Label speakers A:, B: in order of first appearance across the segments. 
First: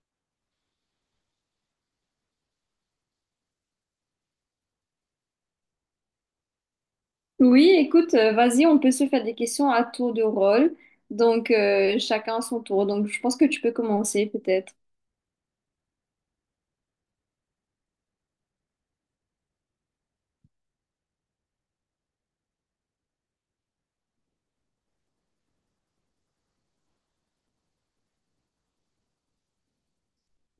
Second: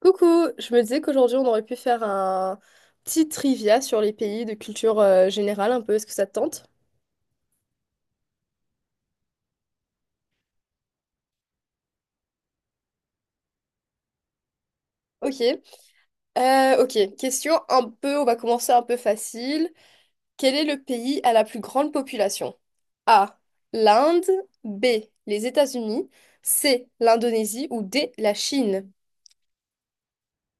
A: Coucou, je me disais qu'aujourd'hui on aurait pu faire un petit trivia sur les pays de culture générale un peu, est-ce que ça te tente?
B: Oui, écoute, vas-y, on peut se faire des questions à tour de rôle. Chacun son tour. Donc, je pense que tu peux commencer peut-être.
A: Ok. Ok, question un peu, on va commencer un peu facile. Quel est le pays à la plus grande population? A, l'Inde, B, les États-Unis, C, l'Indonésie ou D, la Chine?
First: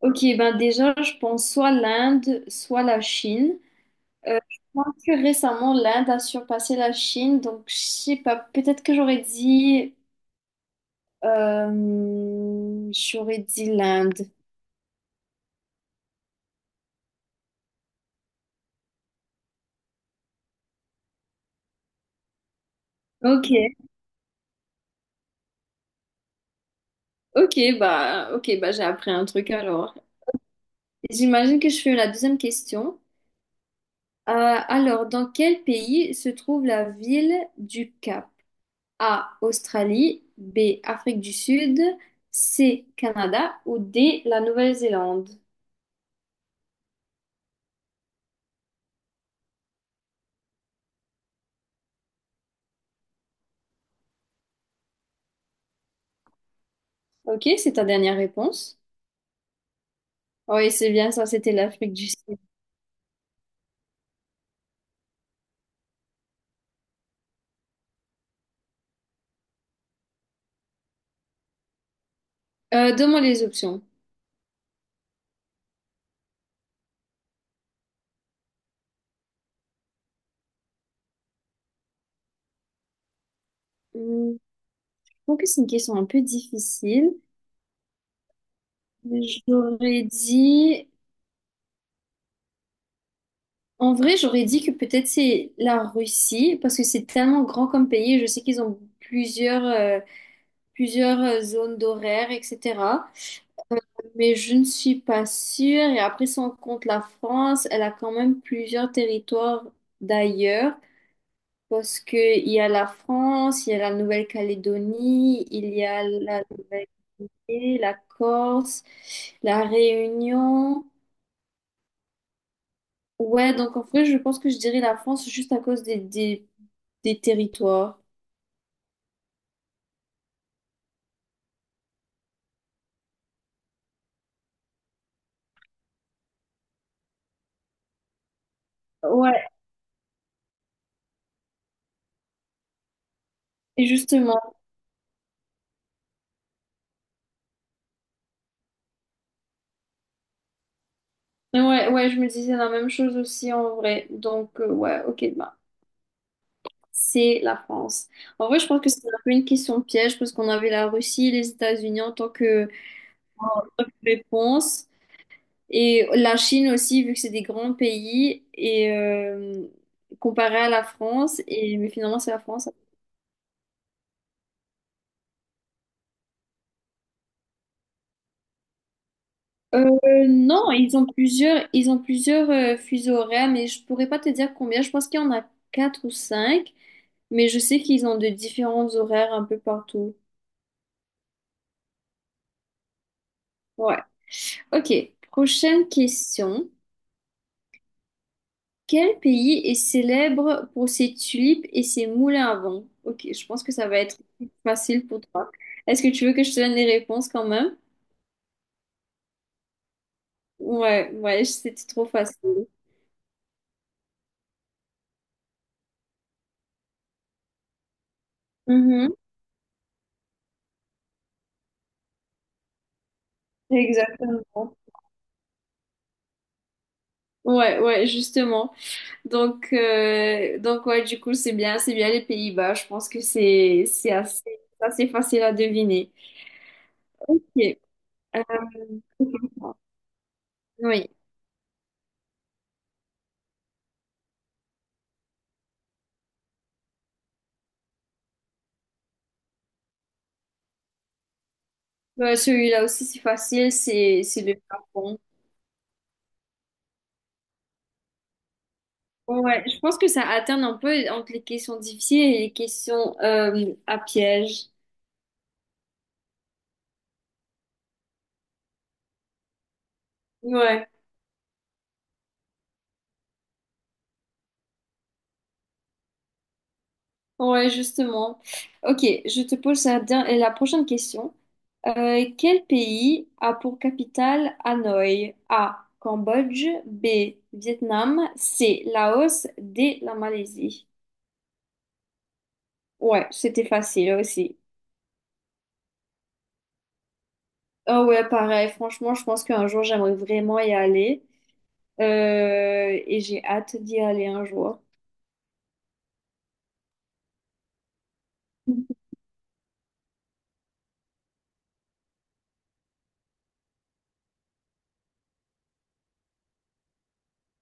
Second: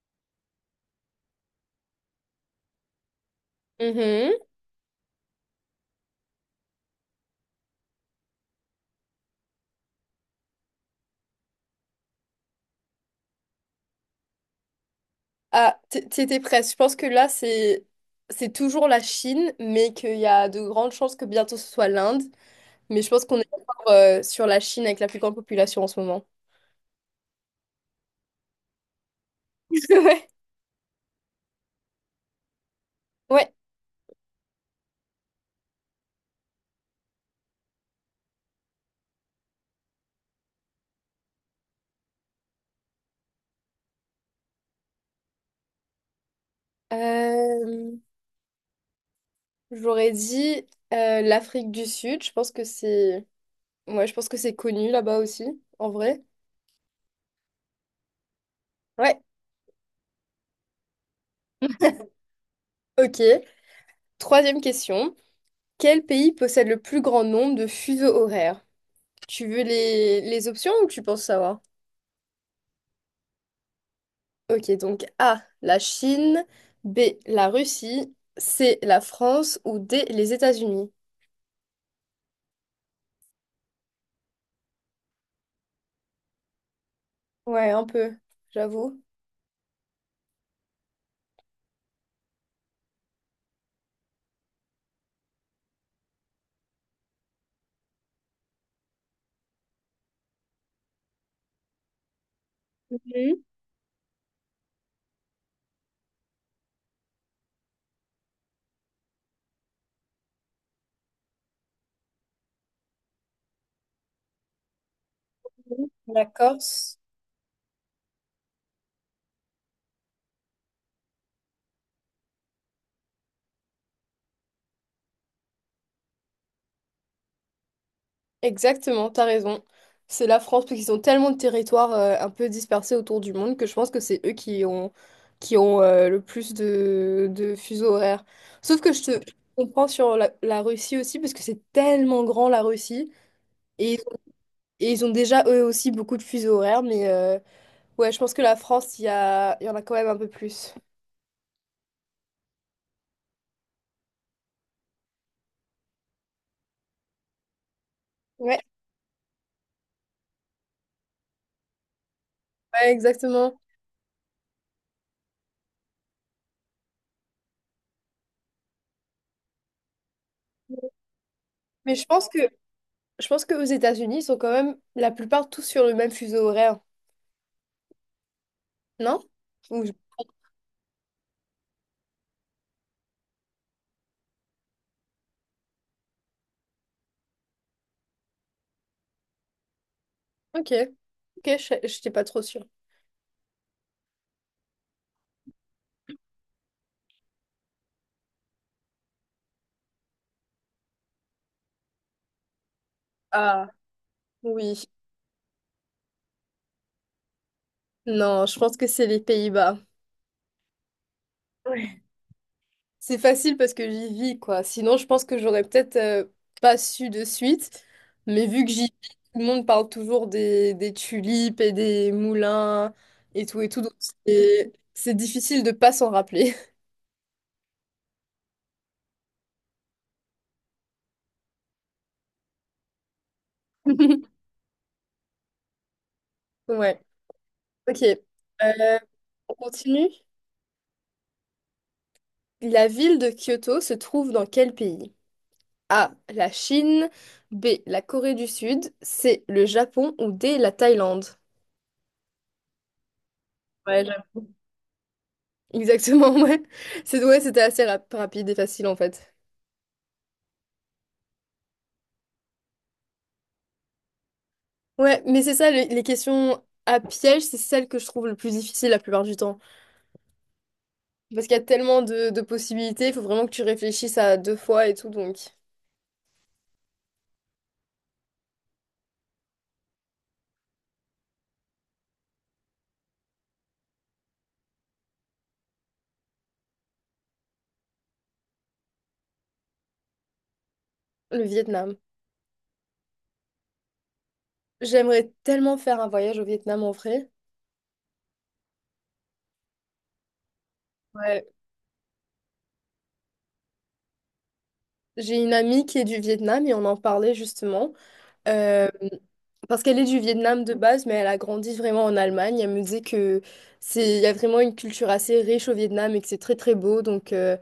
B: Ok, ben déjà, je pense soit l'Inde, soit la Chine.
A: Mhm.
B: Je pense que récemment, l'Inde a surpassé la Chine. Donc, je sais pas, peut-être que j'aurais dit l'Inde.
A: Ah, t'y presque, je pense que là c'est toujours la Chine, mais qu'il y a de grandes chances que bientôt ce soit l'Inde. Mais je pense qu'on est
B: Ok,
A: encore sur la Chine avec la plus grande population en ce moment.
B: ok, bah, j'ai appris un truc alors.
A: Ouais.
B: J'imagine que je fais la deuxième question.
A: Ouais.
B: Euh, alors, dans quel pays se trouve la ville du Cap? A. Australie, B. Afrique du Sud, C. Canada ou D. La Nouvelle-Zélande.
A: Euh, j'aurais dit l'Afrique du Sud. Je pense que c'est... Ouais, je pense que c'est connu là-bas aussi, en vrai.
B: Ok, c'est ta dernière réponse.
A: Ouais.
B: Oui, c'est bien ça, c'était l'Afrique du Sud.
A: Ok. Troisième question. Quel pays possède le plus grand nombre de fuseaux horaires? Tu veux les options ou tu penses savoir?
B: Donne-moi les options.
A: Ok, donc A, la Chine, B, la Russie, C, la France ou D, les États-Unis.
B: Hmm, je trouve que c'est une question un peu difficile.
A: Ouais, un peu, j'avoue.
B: J'aurais dit... En vrai, j'aurais dit que peut-être c'est la Russie, parce que c'est tellement grand comme pays. Je sais qu'ils ont plusieurs zones d'horaire, etc. Mais je ne suis pas sûre. Et après, si on compte la France, elle a quand même plusieurs territoires d'ailleurs. Parce qu'il y a la France, il y a la Nouvelle-Calédonie, il y a
A: La
B: la
A: Corse.
B: Nouvelle-Guinée, la Corse, la Réunion. Ouais, donc en vrai, je pense que je dirais la France juste à cause des territoires.
A: Exactement, t'as raison. C'est la France, parce qu'ils ont tellement de territoires un peu dispersés autour du monde que je pense que c'est eux qui ont le plus de fuseaux horaires. Sauf que
B: Ouais,
A: je comprends sur la Russie aussi, parce que c'est tellement grand la Russie.
B: et
A: Et, ils ont
B: justement.
A: et ils ont déjà eux aussi beaucoup de fuseaux horaires, mais ouais, je pense que la France, il y en a quand même un peu plus.
B: Ouais, ouais, je me disais la même chose aussi en vrai. Ouais, ok, bah, c'est la France. En vrai,
A: Ouais,
B: je pense que c'est un peu une question piège parce qu'on avait la Russie et les États-Unis en tant que
A: ouais, exactement.
B: réponse et la Chine aussi, vu que c'est des grands pays et comparé à la France et mais
A: Mais je
B: finalement
A: pense
B: c'est
A: que
B: la France.
A: je pense que aux États-Unis, ils sont quand même la plupart tous sur le même fuseau horaire. Non? Ou-
B: Euh, non, ils ont plusieurs fuseaux horaires, mais je pourrais pas te dire combien. Je pense qu'il y en a quatre ou cinq, mais je sais qu'ils ont de différents horaires un peu partout.
A: Ok. Ok, je n'étais pas trop sûre.
B: Ouais. Ok. Prochaine question. Quel pays est célèbre pour ses tulipes et ses moulins à vent? Ok, je pense
A: Ah,
B: que ça va être
A: oui.
B: facile pour toi. Est-ce que tu veux que je te donne les réponses quand même?
A: Non, je pense que c'est les Pays-Bas.
B: Ouais, ouais, c'était
A: Ouais.
B: trop facile.
A: C'est facile parce que j'y vis, quoi. Sinon, je pense que j'aurais peut-être pas su de suite. Mais vu que j'y vis,
B: Mhm,
A: tout le monde parle toujours des tulipes et des moulins et tout et tout. Donc, c'est
B: exactement.
A: c'est difficile de pas s'en rappeler.
B: Ouais, ouais, justement. Donc ouais, du coup, c'est bien les Pays-Bas. Je pense que c'est assez facile à deviner.
A: Ouais.
B: Ok.
A: Ok.
B: Euh,
A: Euh, on continue.
B: oui.
A: La ville de Kyoto se trouve dans quel pays? A. La Chine. B. La Corée du Sud. C. Le Japon. Ou D. La Thaïlande.
B: Ouais, celui-là aussi,
A: Ouais,
B: c'est
A: j'avoue.
B: le Japon.
A: Exactement, ouais. C'est, ouais, c'était assez rapide et facile en fait.
B: Ouais, je pense que ça alterne un peu entre les questions difficiles et les questions à piège.
A: Ouais, mais c'est ça, les questions à piège, c'est celles que je trouve le plus difficile la plupart du temps.
B: Ouais,
A: Parce qu'il y a tellement de possibilités, il faut vraiment que tu réfléchisses à deux fois et tout, donc
B: ouais, justement. Ok, je te pose la prochaine question. Quel pays a pour capitale Hanoï? A. Cambodge. B. Vietnam. C. Laos. D. La Malaisie.
A: le Vietnam.
B: Ouais, c'était facile aussi.
A: J'aimerais tellement faire un voyage au Vietnam en vrai.
B: Oh ouais, pareil. Franchement, je pense qu'un jour, j'aimerais vraiment y aller.
A: Ouais.
B: Et j'ai hâte d'y aller un jour.
A: J'ai une amie qui est du Vietnam et on en parlait justement. Euh, parce qu'elle est du Vietnam de base, mais elle a grandi vraiment en Allemagne. Elle me disait que c'est, il y a vraiment une culture assez riche au Vietnam et que c'est très très beau. Donc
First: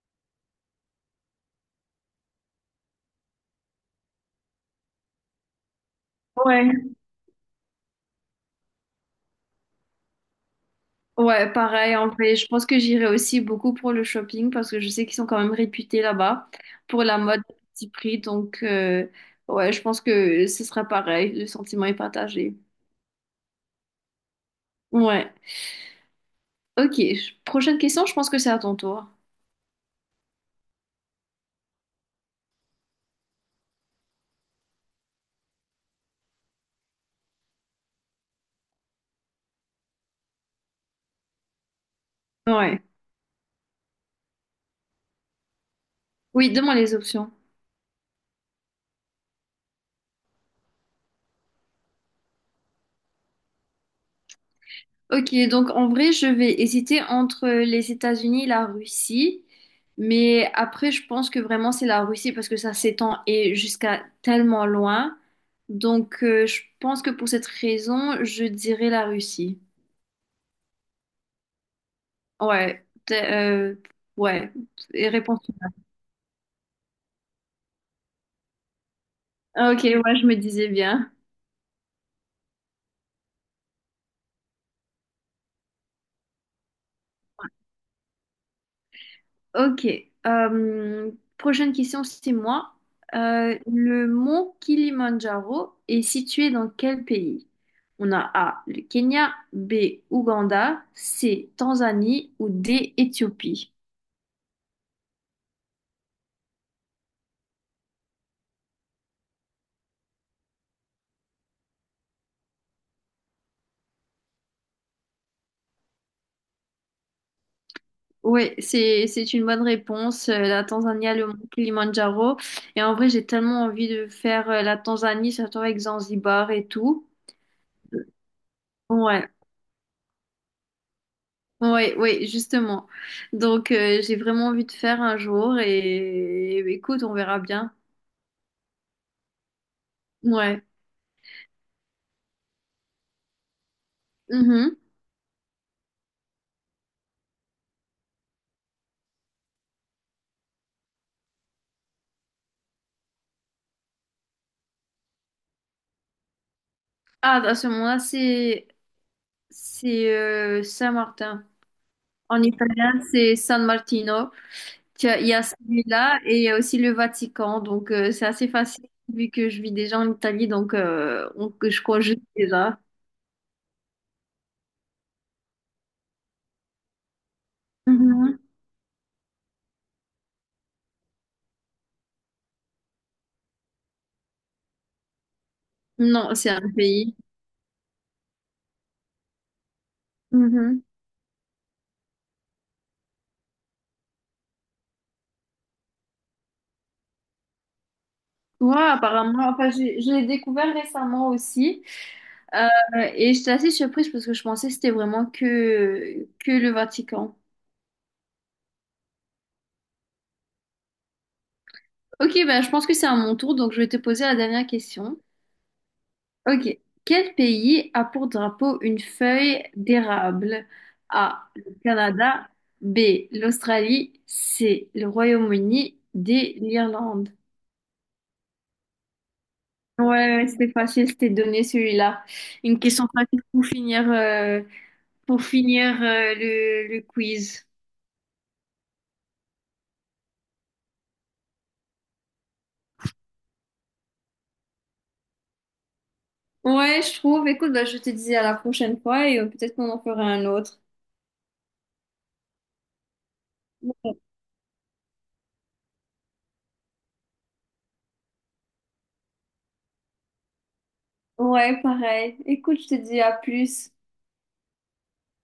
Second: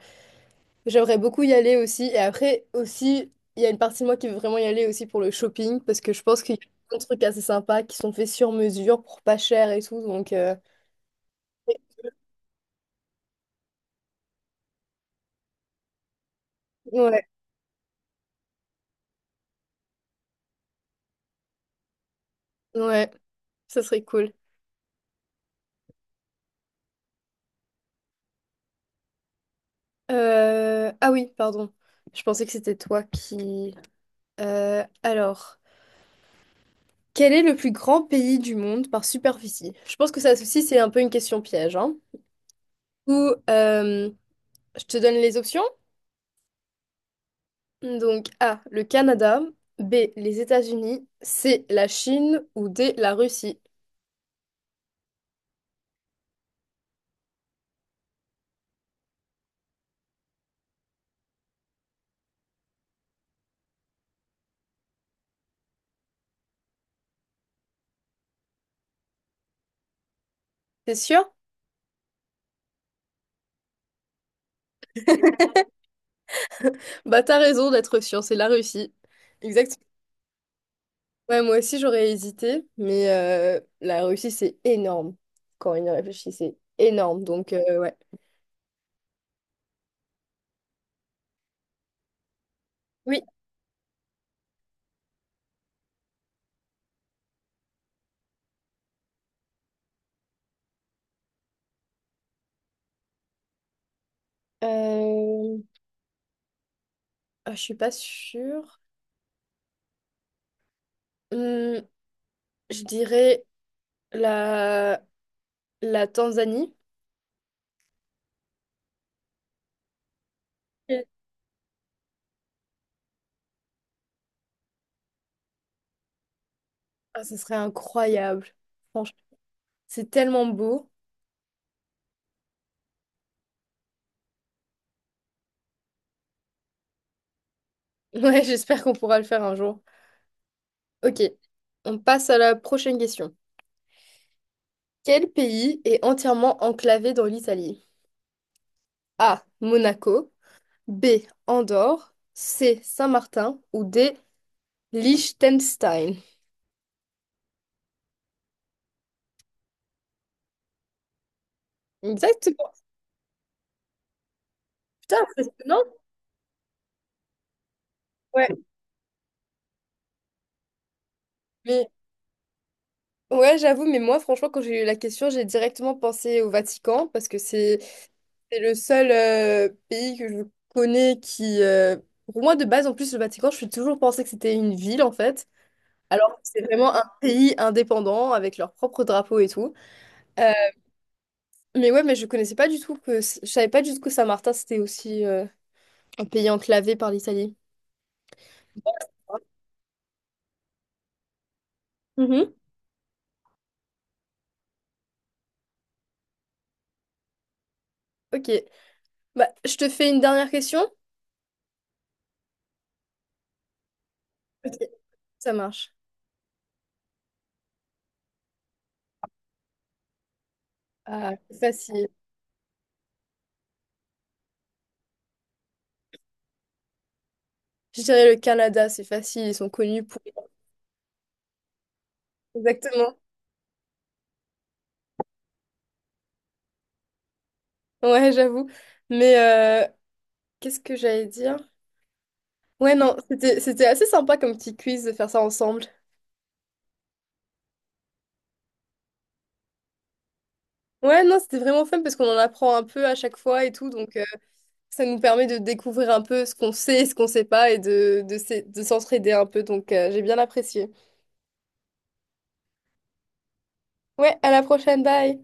A: j'aimerais beaucoup y aller aussi. Et après aussi, il y a une partie de moi qui veut vraiment y aller aussi pour le shopping parce que je pense qu'il y a
B: Ouais.
A: plein de trucs assez sympas qui sont faits sur mesure pour pas cher et tout. Donc
B: Ouais, pareil, en fait, je pense que j'irai aussi beaucoup pour le shopping parce que je sais qu'ils sont quand même réputés là-bas pour la
A: ouais,
B: mode à petit prix. Ouais, je pense que ce sera pareil, le sentiment est partagé.
A: ouais, ça serait cool.
B: Ouais, ok. Prochaine question, je pense que c'est à ton tour.
A: Ah oui, pardon. Je pensais que c'était toi qui. Alors. Quel est le plus grand pays du monde par superficie? Je pense que ça aussi, c'est un peu une question piège, hein.
B: Ouais.
A: Ou, je te donne les options.
B: Oui, donne-moi les options.
A: Donc, A, le Canada, B, les États-Unis, C, la Chine ou D, la Russie.
B: Ok, donc en vrai, je vais hésiter entre les États-Unis et la Russie. Mais après, je pense que vraiment, c'est la Russie parce que ça s'étend et jusqu'à tellement loin. Je pense que pour cette raison, je dirais la Russie.
A: T'es sûr?
B: Ouais, t- euh, ouais. Et réponse.
A: Bah, t'as raison d'être sûr, c'est la Russie. Exact.
B: Ok, ouais, je me disais bien.
A: Ouais, moi aussi, j'aurais hésité, mais la Russie, c'est énorme. Quand on y réfléchit, c'est énorme. Donc, ouais.
B: Ok. Euh, Prochaine question, c'est moi.
A: Oui.
B: Le mont Kilimandjaro est situé dans quel pays? On a A, le Kenya, B, Ouganda, C, Tanzanie ou D, Éthiopie.
A: Euh, je suis pas sûre. Hum, je dirais. La, la Tanzanie.
B: Oui, c'est une bonne réponse. La
A: Ok.
B: Tanzanie a le mont Kilimandjaro. Et en vrai, j'ai tellement envie de faire la Tanzanie, surtout avec Zanzibar et tout.
A: Ah, ça serait incroyable. Franchement,
B: Ouais.
A: c'est tellement beau.
B: Oui, oui, justement. J'ai vraiment envie de faire un jour et écoute, on verra bien.
A: Ouais, j'espère qu'on pourra le faire un jour.
B: Ouais.
A: Ok, on passe à la prochaine question.
B: Mhm.
A: Quel pays est entièrement enclavé dans l'Italie? A. Monaco. B. Andorre. C. Saint-Martin. Ou D. Liechtenstein.
B: Ah, à ce moment-là, c'est Saint-Martin. En
A: Exactement.
B: italien, c'est San Martino. Tu as-
A: Putain,
B: Il y a
A: impressionnant.
B: celui-là et il y a aussi le Vatican. C'est assez
A: Ouais.
B: facile vu que je vis déjà en Italie. On- que je
A: Mais
B: crois juste déjà.
A: ouais, j'avoue, mais moi, franchement, quand j'ai eu la question, j'ai directement pensé au Vatican parce que c'est...
B: Mhm.
A: C'est le seul pays que je connais qui, pour moi de base, en plus le Vatican, je suis toujours pensé que c'était une ville en fait, alors
B: Non,
A: que
B: c'est un
A: c'est vraiment un
B: pays.
A: pays indépendant avec leur propre drapeau et tout. Euh,
B: Mhm.
A: mais ouais, mais je connaissais pas du tout que, je savais pas du tout que Saint-Martin c'était aussi un pays enclavé par l'Italie.
B: Ouais, apparemment. Enfin, je l'ai découvert récemment aussi.
A: Mhm.
B: Euh, et j'étais assez surprise parce que je pensais que c'était vraiment que le Vatican.
A: Ok, bah je te fais une dernière question.
B: Ok, ben je pense que c'est à mon tour, donc je vais te poser la dernière
A: Ok,
B: question.
A: ça marche.
B: Ok. Quel pays a pour drapeau une feuille d'érable?
A: Ah,
B: A.
A: c'est
B: Le
A: facile.
B: Canada. B. L'Australie. C. Le Royaume-Uni. D. L'Irlande.
A: Je dirais le Canada, c'est facile, ils sont connus
B: Ouais,
A: pour.
B: ouais, c'était facile, c'était donné celui-là. Une question
A: Exactement.
B: facile pour finir, pour finir le quiz.
A: Ouais, j'avoue. Mais qu'est-ce que j'allais dire? Ouais, non, c'était assez sympa comme petit quiz de faire ça ensemble.
B: Ouais, je trouve. Écoute, bah, je te dis à la prochaine fois et peut-être qu'on en fera un autre.
A: Ouais, non, c'était vraiment fun parce qu'on en apprend un peu à chaque fois et tout, donc ça nous permet de découvrir un peu ce qu'on sait et ce qu'on sait pas et de s'entraider un peu, donc j'ai bien apprécié.
B: Ouais, pareil. Écoute, je te dis à plus.
A: Ouais, à la prochaine, bye!